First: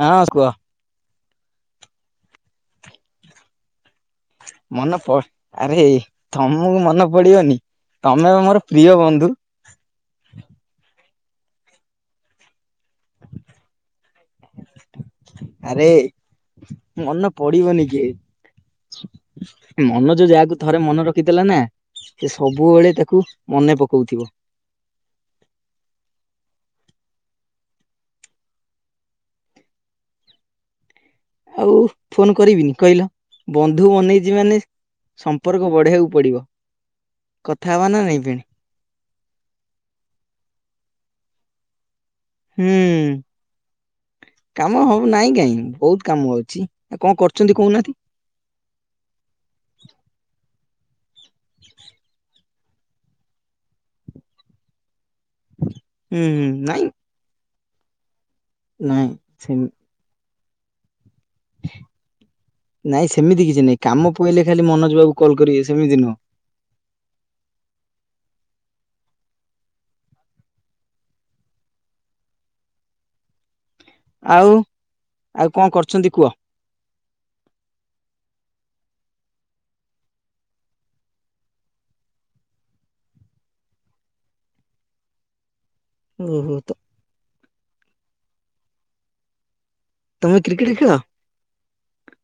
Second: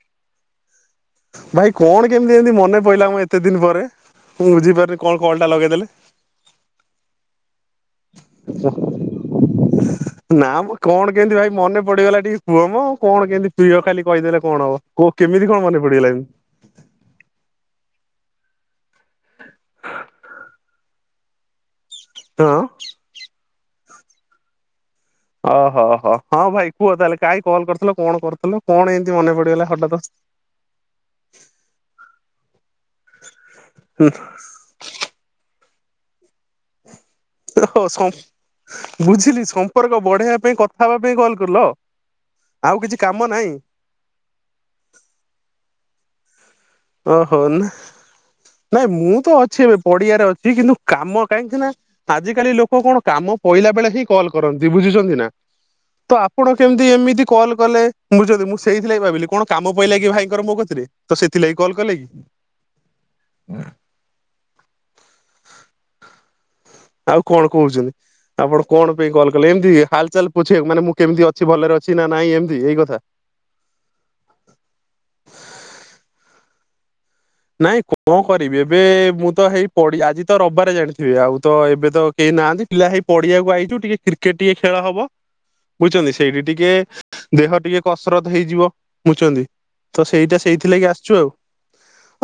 ହଁ କୁହ। ଭାଇ କଣ କେମିତି ଏମିତି ମନେ ପଇିଲା ମୁ ଏତେ ଦିନ ପରେ ମୁଁ ମନେ ବୁଝିପାରିନି ପ କଣ କଲଟା ଆରେ ଲଗେଇଦେଲେ। ତମକୁ ମନେ ପଡିବନି ତମେ ମୋର ପ୍ରିୟ ବନ୍ଧୁ। [inaudible] ନା କଣ କେମିତି ଭାଇ ମନେ ପଡିଗଲା କୁହ ମ। କଣ କେମିତି ପ୍ରିୟ ଖାଲି କହିଦେଲେ କଣ ହବ କୋ କେମିତି କଣ ମନେ ପଡିଗଲାଣି। ମନ ପଡିବନି କେ। ମନ ଯୋଉ ଯାହାକୁ ଥରେ ମନ ରଖିଥିଲା ନା ସେ ହଁ? ସବୁବେଳେ ତାକୁ ମନେ ପକଉଥିବ। ଓହୋହୋ ହଁ ଭାଇ କୁହ ତାହେଲେ କାହିଁ କଲ୍ କରିଥିଲ କଣ କରୁଥିଲ କଣ ଏମିତି ମନେ ପଡିଗଲା ହଠାତ୍। ଆଉ ଫୋନ କରିବିନି କହିଲ ବନ୍ଧୁ ବନେଇଛି ମାନେ। ସମ୍ପର୍କ ବଢେଇବାକୁ ପଡିବ। କଥା ହବା ନା ବୁଝିଲି ନାଇଁ ଫେଣି ସମ୍ପ- ସମ୍ପର୍କ ବଢେଇବା ପାଇଁ କଥା ହେବା ପାଇଁ କଲ୍ କଲ। ଆଉ କିଛି କାମ ହୁଁ ନାହିଁ? କାମ ହବ ନାଇଁ କାହିଁ ବହୁତ କାମ ହଉଛି। ଓହୋ ନା ନାଇଁ ମୁଁ ତ ଅଛି ଏବେ ପଡିଆରେ ଅଛି କିନ୍ତୁ କାମ କାହିଁକି ନା ଆଜ କାଲି ଲୋକ କଣ କାମ ପହିଲା ବେଳେ ହିଁ କଲ୍ କରନ୍ତି ବୁଝୁଛନ୍ତି ନା। ତ ହୁଁ ହୁଁ ଆପଣ ନାଇଁ କେମତି ଏମିତି କଲ କଲେ ବୁଝୁଛନ୍ତି ମୁଁ ସେଇଥିଥିଲାଗ ନାଇଁ ଭାବିଲି କଣ ସେମ କାମ ପଇଲା କି ଭାଇଙ୍କର ମୋ କତିରେ। ତ ସେଥିଲାଗି କଲ୍ କଲେ କି ନାଇଁ ସେମିତି କିଛି ନାଇଁ କାମ ପଇଲେ ଖାଲି ମନୋଜ ବାବୁ କଲ କରିବେ ସେମିତି ନୁହଁ। ଆଉ କଣ କହୁଛନ୍ତି? ଆପଣ କଣ ପାଇଁ କଲ୍ କଲେ ଏମିତି ହାଲଚାଲ ପଛେଇବାକୁ ମାନେ ମୁଁ କେମିତି ଅଛି ଭଲରେ ଅଛି ନା ନାଇଁ ଏମିତି ଏଇ କଥା। ଆଉ ଆଉ କଣ କରୁଛନ୍ତି କୁହ? ନାଇଁ କଣ କରିବି ଏବେ ମୁଁ ତ ହେଇ ପଢ଼ି ଆଜି ତ ରବିବାରେ ଜାଣିଥିବି ଆଉ ତ ଏବେ ତ କେହି ନାହାନ୍ତି। ପିଲା ହେଇ ପଡିଆକୁ ଆଇଛୁ ଟିକେ କ୍ରିକେଟ ଟିକେ ଖେଳ ହବ। ବୁଝୁଛନ୍ତି ସିଏବି ଓହୋ ତ ଟିକେ ଦେହ ଟିକେ କସରତ ହେଇଯିବ ବୁଝୁଛନ୍ତି। ତ ତମେ ସେଇଟା କ୍ରିକେଟ ସେଇଥିଲାଗି ଖେଳ ଆସିଛୁ ଆଉ।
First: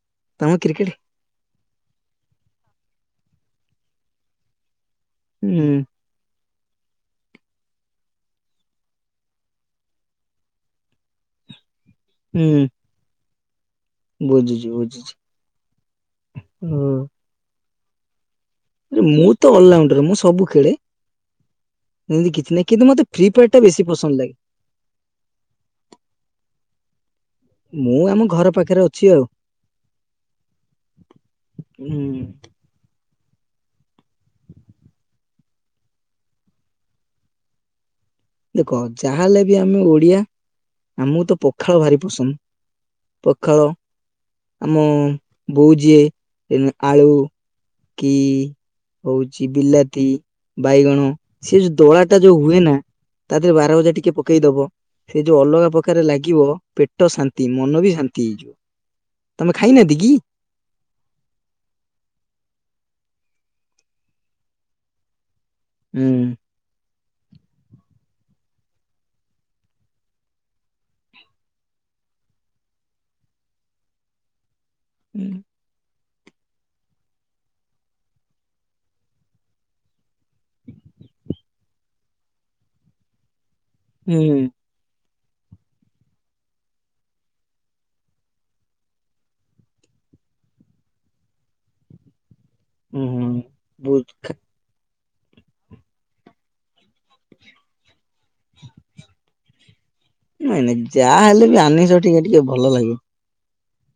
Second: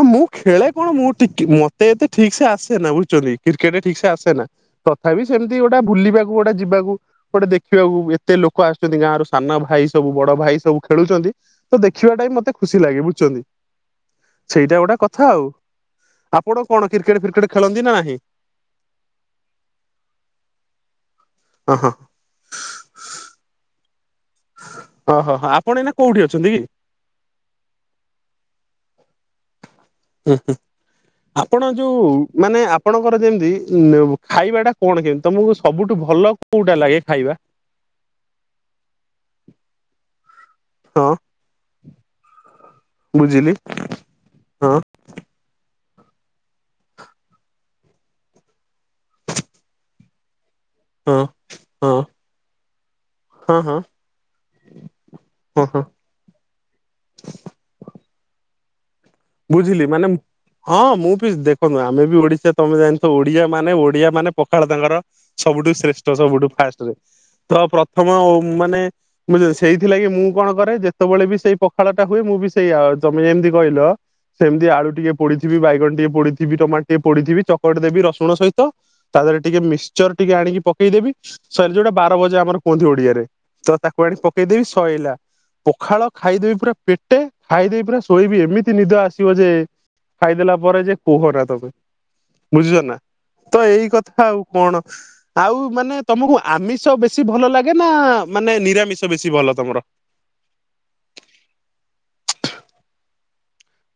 ମୁଁ ତମେ ଖେଳେ କ୍ରିକେଟ କଣ ମୁଁ ଟିକେ ମତେ ଏତେ ଠିକ ସେ ଆସେନା ବୁଝୁଛନ୍ତି କ୍ରିକେଟରେ ଠିକ ସେ ଆସେନା। ତଥାପି ସେମିତି ଗୋଟେ ହୁଁ ବୁଲିବାକୁ ଗୋଟେ ଯିବାକୁ। ଗୋଟେ ଦେଖିବାକୁ ଏତେ ଲୋକ ଆସୁଛନ୍ତି ଗାଁ ରୁ ସାନ ଭାଇ ସବୁ ବଡ ଭାଇ ସବୁ ଖେଳୁଛନ୍ତି। ତ ଦେଖିବାଟା ହିଁ ମତେ ଖୁସି ଲାଗେ ବୁଝୁଛନ୍ତି। ବୁଝୁଛି। ଏଇଟା ଗୋଟେ ବୁଝୁଛି କଥା ଆଉ ଆପଣ ଓ କଣ କ୍ରିକେଟ ଫ୍ରିକେଟ ଖେଳନ୍ତି ନା ନାହିଁ। ରେ ମୁଁ ତ ଅଲରାଉଣ୍ଡର ମୁଁ ସବୁ ଖେଳେ। ହଁ ହଁଁ। ଏମିତି କିଛି ନାଁ କିନ୍ତୁ ମତେ ଫ୍ରି ଫାୟାର ଟା ବେଶୀ ପସନ୍ଦ ଲାଗେ। ଓହୋ ହଁ ଆପଣ ଏଇନା କୋଉଠି ଅଛନ୍ତି? ମୁଁ ଆମ ଘର ପାଖରେ ଅଛି ଆଉ। ଆପଣ ହୁଁ ଯୋଉ ମାନେ ଆ ଆପଣଙ୍କର ଯେମିତି ଖାଇବା ଟା କଣ କେମିତି ତମକୁ ସବୁଠୁ ଭଲ କୋଉଟା ଲାଗେ ଖାଇବା? ଦେଖ ଯାହା ହେଲେ ବି ଆମେ ଓଡ଼ିଆ ହଁ ଆମକୁ ତ ପଖାଳ ଭାରି ପସନ୍ଦ। ବୁଝିଲି ପଖାଳ ହଁ ଆମ ବୋଉ ଯିଏ ଆଳୁ। କି ହଉଛି ବିଲାତି ବାଇଗଣ ହଁ ସେ ଯୋଉ ହଁ ଦଳା ଟା ଯୋଉ ହୁଏ ନା ତା ଦେହରେ ହଁ ହଁ ହଁ ବାର ହଁ ଭଜା ଟିକେ ପକେଇଦବ ସେ ଯୋଉ ହଁ। ଅଲଗା ପ୍ରକାରେ ଲାଗିବ ପେଟ ଟ ଶାନ୍ତି ମନ ବି ଶାନ୍ତି ହେଇଯିବ। ତମେ ବୁଝିଲି ଖାଇନାହାନ୍ତି କି? ମାନେ ହଁ ମୁଁ ବି ଦେଖନ୍ତୁ ଆମେ ବି ଓଡ଼ିଶା ତମେ ଜାଣିଛ ଓଡିଆ ମାନେ ଓଡିଆ ମାନେ ପଖାଳ ତାଙ୍କର ସବୁଠୁ ହୁଁ ଶ୍ରେଷ୍ଠ ସବୁଠୁ ଫାଷ୍ଟରେ ତ ପ୍ରଥମ ମାନେ ମୁଁ ସେଇଥିଲାଗି ମୁଁ କଣ କରେ ଯେତେବେଳେ ବି ସେଇ ପଖାଳ ଟା ହୁଏ ମୁଁ ବି ସେଇଆ ତମେ ଯେମିତି କହିଲ। ସେମିତି ଆଳୁ ଟିକେ ପୋଡ଼ିଥିବି ବାଇଗଣ ଟିକେ ପୋଡ଼ିଥିବି ଟମାଟ ଟିକେ ପୋଡ଼ିଥିବି ଚକଟି ଦେବି ରସୁଣ ସହିତ। ତା ଦେହରେ ଟିକେ ମିକ୍ସଚର ଟିକେ ଆଣିକି ପକେଇଦେବି ସାର୍ ଯୋଉଟା ବାର ଭଜା ଆମର କୁହନ୍ତି ଓଡିଆରେ। ତ ତାକୁ ଆଣି ହୁଁ ପକେଇଦେବି ଶଇଲା ପଖାଳ ଖାଇଦେବି ପୁରା ପେଟେ ଖାଇଦେଇ ପୁରା ଶୋଇବି ଏମି ନିଦ ଆସିବ ଯେ ଖାଇଦେଲା ପରେ ଯେ କୁହ ନା ତମେ। ବୁଝିଛ ନା ହୁଁ ତ ଏଇ ବହୁତ କଥା ଖା ଆଉ। କଣ ଆଉ ମାନେ ତମକୁ ଆମିଷ ବେଶୀ ଭଲ ଲାଗେ ନା ମାନେ ନିରାମିଷ ବେଶୀ ଭଲ ତମର। ନାଇଁ ନାଇଁ ଯାହା ହେଲେ ବି ଆମିସ ଟିକେ ଟିକେ ଭଲ ଲାଗିବ।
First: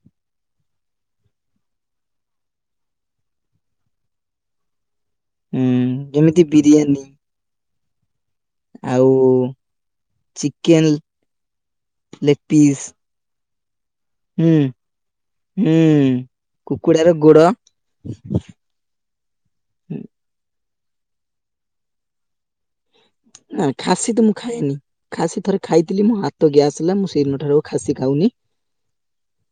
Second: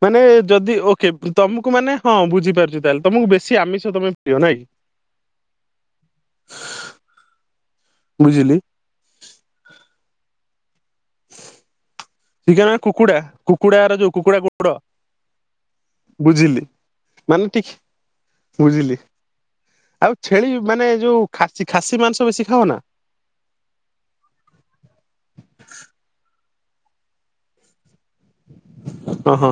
ମାନେ ଯଦି ଓକେ ତମକୁ ମାନେ ହଁ ବୁଝିପାରୁଛି ତାହେଲେ ତମକୁ ବେଶୀ ଆମିଷ ତମେ ପ୍ରିୟ ନାଇଁକି? [inaudible] ହୁଁ ଯେମିତି ବିରିୟାନୀ। ବୁଝିଲି। ଆଉ ଚିକେଲ୍। ଚିକେନ କୁକୁଡ଼ା କୁକୁଡ଼ା ର ଯୋଉ କୁକୁଡ଼ା ହୁଁ ଗୋଡ଼ ହୁଁ ବୁଝିଲି କୁକୁଡାର ଗୋଡ ମାନେ ଠିକ ବୁଝିଲି ଆଉ ଛେଳି ମାନେ ଯୋଉ ଖାସ ଖାସି ମାଂସ ବେଶୀ ଖାଅ ନା। ନା ଖାସି ତ ମୁଁ ଖାଏନି। ଖାସି ଥରେ ଖାଇଥିଲି ମୋ ହାତ ଗ୍ୟାସ୍ ହେଲା ମୁଁ ସେଇଦିନଠାରୁ ଆଉ ଖାସି ଖାଉନି। ଓହୋ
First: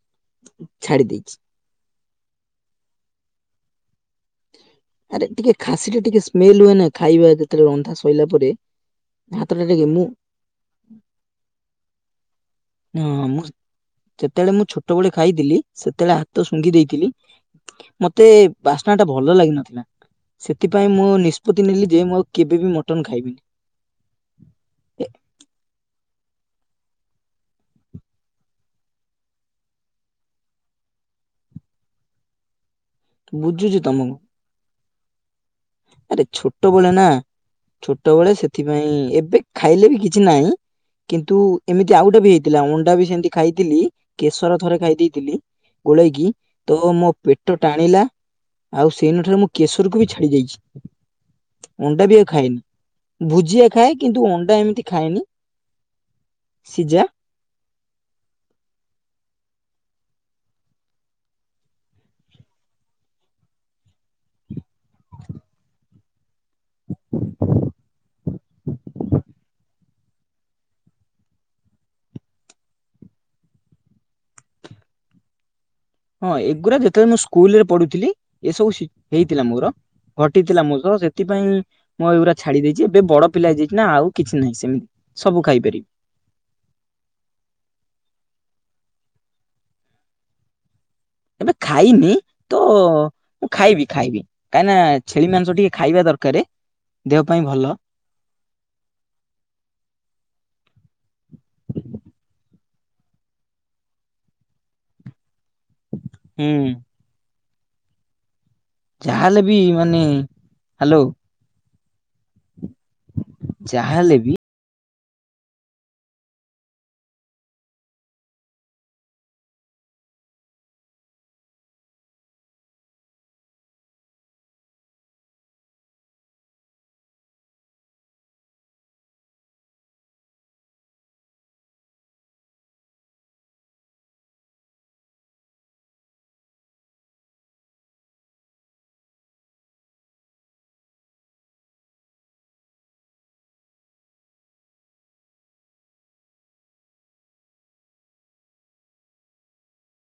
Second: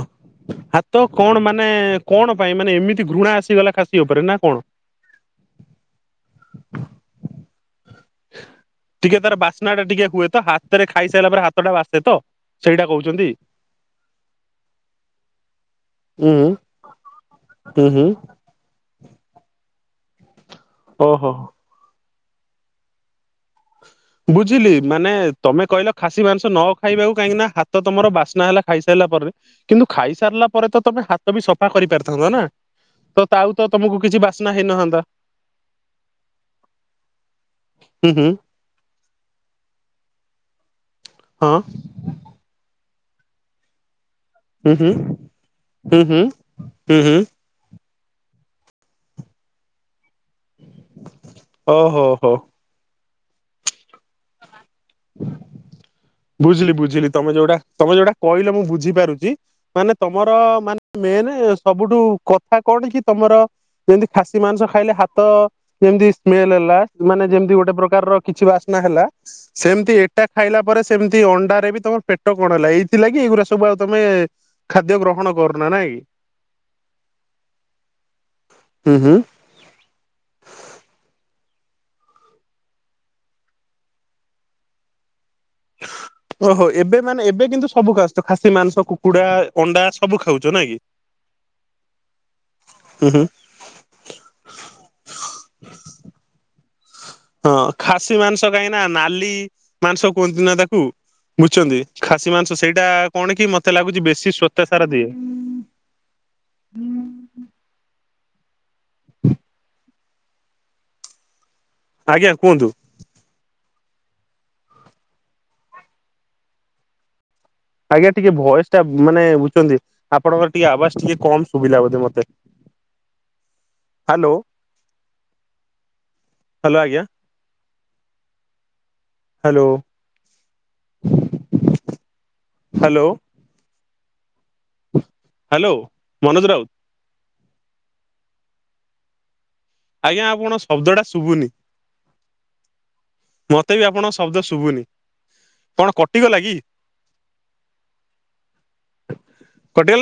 ଛାଡି ହାତ ଦେଇଛି। କଣ ମାନେ? ମାନେ କଣ ପାଇଁ ମାନେ ଏମିତି ଘୃଣା ଆସିଗଲା ଖାସି ଉପରେ ନା କଣ? ଆରେ ଟିକେ ଖାସି ଟା ଟିକେ ସ୍ମେଲ ହୁଏ ନା ଖାଇବା ଯେତେବେଳେ ରନ୍ଧା ସୋଇିଲଲା ପରେ। ଟିକେ ତାର ହାତଟା ବାସ୍ନା ଟା ମୁଁ ଟିକେ ହୁଏ ତ ହାତରେ ଖାଇସାରିଲା ପରେ ହାତ ଟା ବାସେ ତ? ସେଇଟା ହଁ କହୁଛନ୍ତି? ମୁଁ ଯେତେବେଳେ ମୁଁ ଛୋଟ ବଳେ ଖାଇଥିଲି ସେତେବେଳେ ହୁଁ ହାତ ଶୁଘି ଦେଇଥିଲି ହୁଁ ହୁଁ। ମତେ ବାସ୍ନା ଟା ଭଲ ଲାଗିନଥିଲା ସେଥିପାଇଁ ମୁଁ ଓହୋ। ନିଷ୍ପତି ନେଲି ଯେ ମୁଁ ଆଉ କେବେ ବି ମଟନ ଖାଇବିନି। ବୁଝିଲି ଏ ମାନେ ତମେ କହିଲ ଖାସି ମାଂସ ନ ଖାଇବାକୁ କାହିଁକି ନା ହାତ ତମର ବାସ୍ନା ହେଲା ଖାଇସାରିଲା ପରେ। କିନ୍ତୁ ଖାଇସାରିଲା ପରେ ତମେ ହାତ ବି ସଫା କରିପାରିଥାନ୍ତ ନା। ତ ତାଉ ତ ତମକୁ କିଛି ବାସ୍ନା ହେଇନଥାନ୍ତା। ଆରେ ଛୋଟବେଳେ ନା ହୁଁ ଛୋଟବେଳେ ହୁଁ ସେଥିପାଇଁ ଏବେ ଖାଇଲେ ବି କିଛି ନାହିଁ। କିନ୍ତୁ ହଁ ଏମିତି ଆଉ ଗଟେ ବି ହେଇଥିଲା ଅଣ୍ଡା ବି ସେମତି ଖାଇଥିଲି କେଶର ହୁଁ ଥରେ ହୁଁ ଖାଇ ଦେଇେଇଥିଲି ହୁଁ ହୁଁ ଗୋଳେଇକି ହୁଁ। ତ ମୋ ହୁଁ ପେଟ ପେଟ ଟାଣିଲା ଆଉ ସେଇ ନ ଠାରେ ମୁଁ କେଶର କକୁ ବି ଛାଡି ଯାଇଛି। ଅଣ୍ଡା ଓହୋ ବି ଆଉ ହୋ। ଖାଏନି ଭୁଜିଆ ଖାଏ କିନ୍ତୁ ଅଣ୍ଡା ଏମିତି ଖାଏନି। ବୁଝିଲି ସିଝା ବୁଝିଲି ତମେ ଯୋଉଟା ତମେ ଯୋଉଟା କହିଲ ମୁ ବୁଝିାପାରୁଛି। ମାନେ ତମର ମାନେ ମେନ୍ ସବୁଠୁ କଥା କଣ କି ତମର ଯେମିତି ଖାସି ମାଂସ ଖାଇଲେ ହାତ ଯେମତି ସ୍ମେଲ ହେଲା ମାନେ ଯେମତି ଗୋଟେ ପ୍ରକାରର କିଛି ବାସ୍ନା ହେଲା। ସେମିତି ଏଇଟା ଖାଇଲା ପରେ ସେମିତି ଅଣ୍ଡାରେ ବି ତମର ପେଟ କଣ ହେଲା ଏଇଥିଲାଗି ଏଇଗୁଡା ସବୁ ଆଉ ତମେ ଖାଦ୍ୟ ଗ୍ରହଣ କରୁନାରୁ ନା ନାଇଁ? ହଁ ଏଗୁରା ଯେତେବେଳେ ମୁଁ ସ୍କୁଲ ରେ ପଢୁଥିଲି ଏ ସବୁ ହୁଁ ହୁଁ ହେଇଥିଲା ମୋର। ଘଟିଥିଲା ମୋ ସହ ସେଥିପାଇଁ ମୁଁ ଏଇଗୁରା ଛାଡି ଦେଇଛି ଏବେ ବଡ ପିଲା ହେଇଯାଇଛି ନା ଆଉ କିଛି ନାହିଁ ସେମିତି। ସବୁ ଖାଇପାରିବି। ଓହୋ ଏବେ ମାନେ ଏବେ କିନ୍ତୁ ସବୁ ଖାଉସଛ ଖାସି ମାଂସ କୁକୁଡା ଅଣ୍ଡା ସବୁ ଖାଉଛ ନା କି? ଏବେ ଖାଇନି ତ ହୁଁ ହୁଁ ଖାଇବି ଖାଇବି କାହିଁକି ନା ଛେଳି ମାଂସ ଟିକେ ଖାଇବା ଦରକାର। ହଁ ଖାସି ମାଂସ କାହିଁକି ନା ନାଲି ମାଂସ କୁହନ୍ତି ନା ତାକୁ। ବୁଝୁଛନ୍ତି ଖାସି ମାଂସ ସେଇଟା କଣ କି ମତେ ଲାଗୁଛି ବେଶୀ ସ୍ଵତ ସାରା ଦିଏ। ହୁଁ। ଯାହାହେଲେ ବି ମାନେ ହାଲୋ। ଆଜ୍ଞା କୁହନ୍ତୁ? ଚାହା ହେଲେ ବି ଆଜ୍ଞା ଟିକେ ଭଏସ ଟା ମାନେ ବୁଝଛନ୍ତି ଆପଣଙ୍କର ଟିକେ ଆବାଜ ଟିକେ କମ ସୁବିା ବୋଧେ ମତେ। ହାଲୋ। ହାଲୋ ଆଜ୍ଞା hello. Hello. Hello Manoj Raut ଆଜ୍ଞା ଆପଣ ଶବ୍ଦ ଟା ଶୁଭୁନି? ମତେ ବି ଆପଣଙ୍କ ଶବ୍ଦ ଶୁଭୁନି କଣ କଟିଗଲା କି‌? କଟିଗଲା।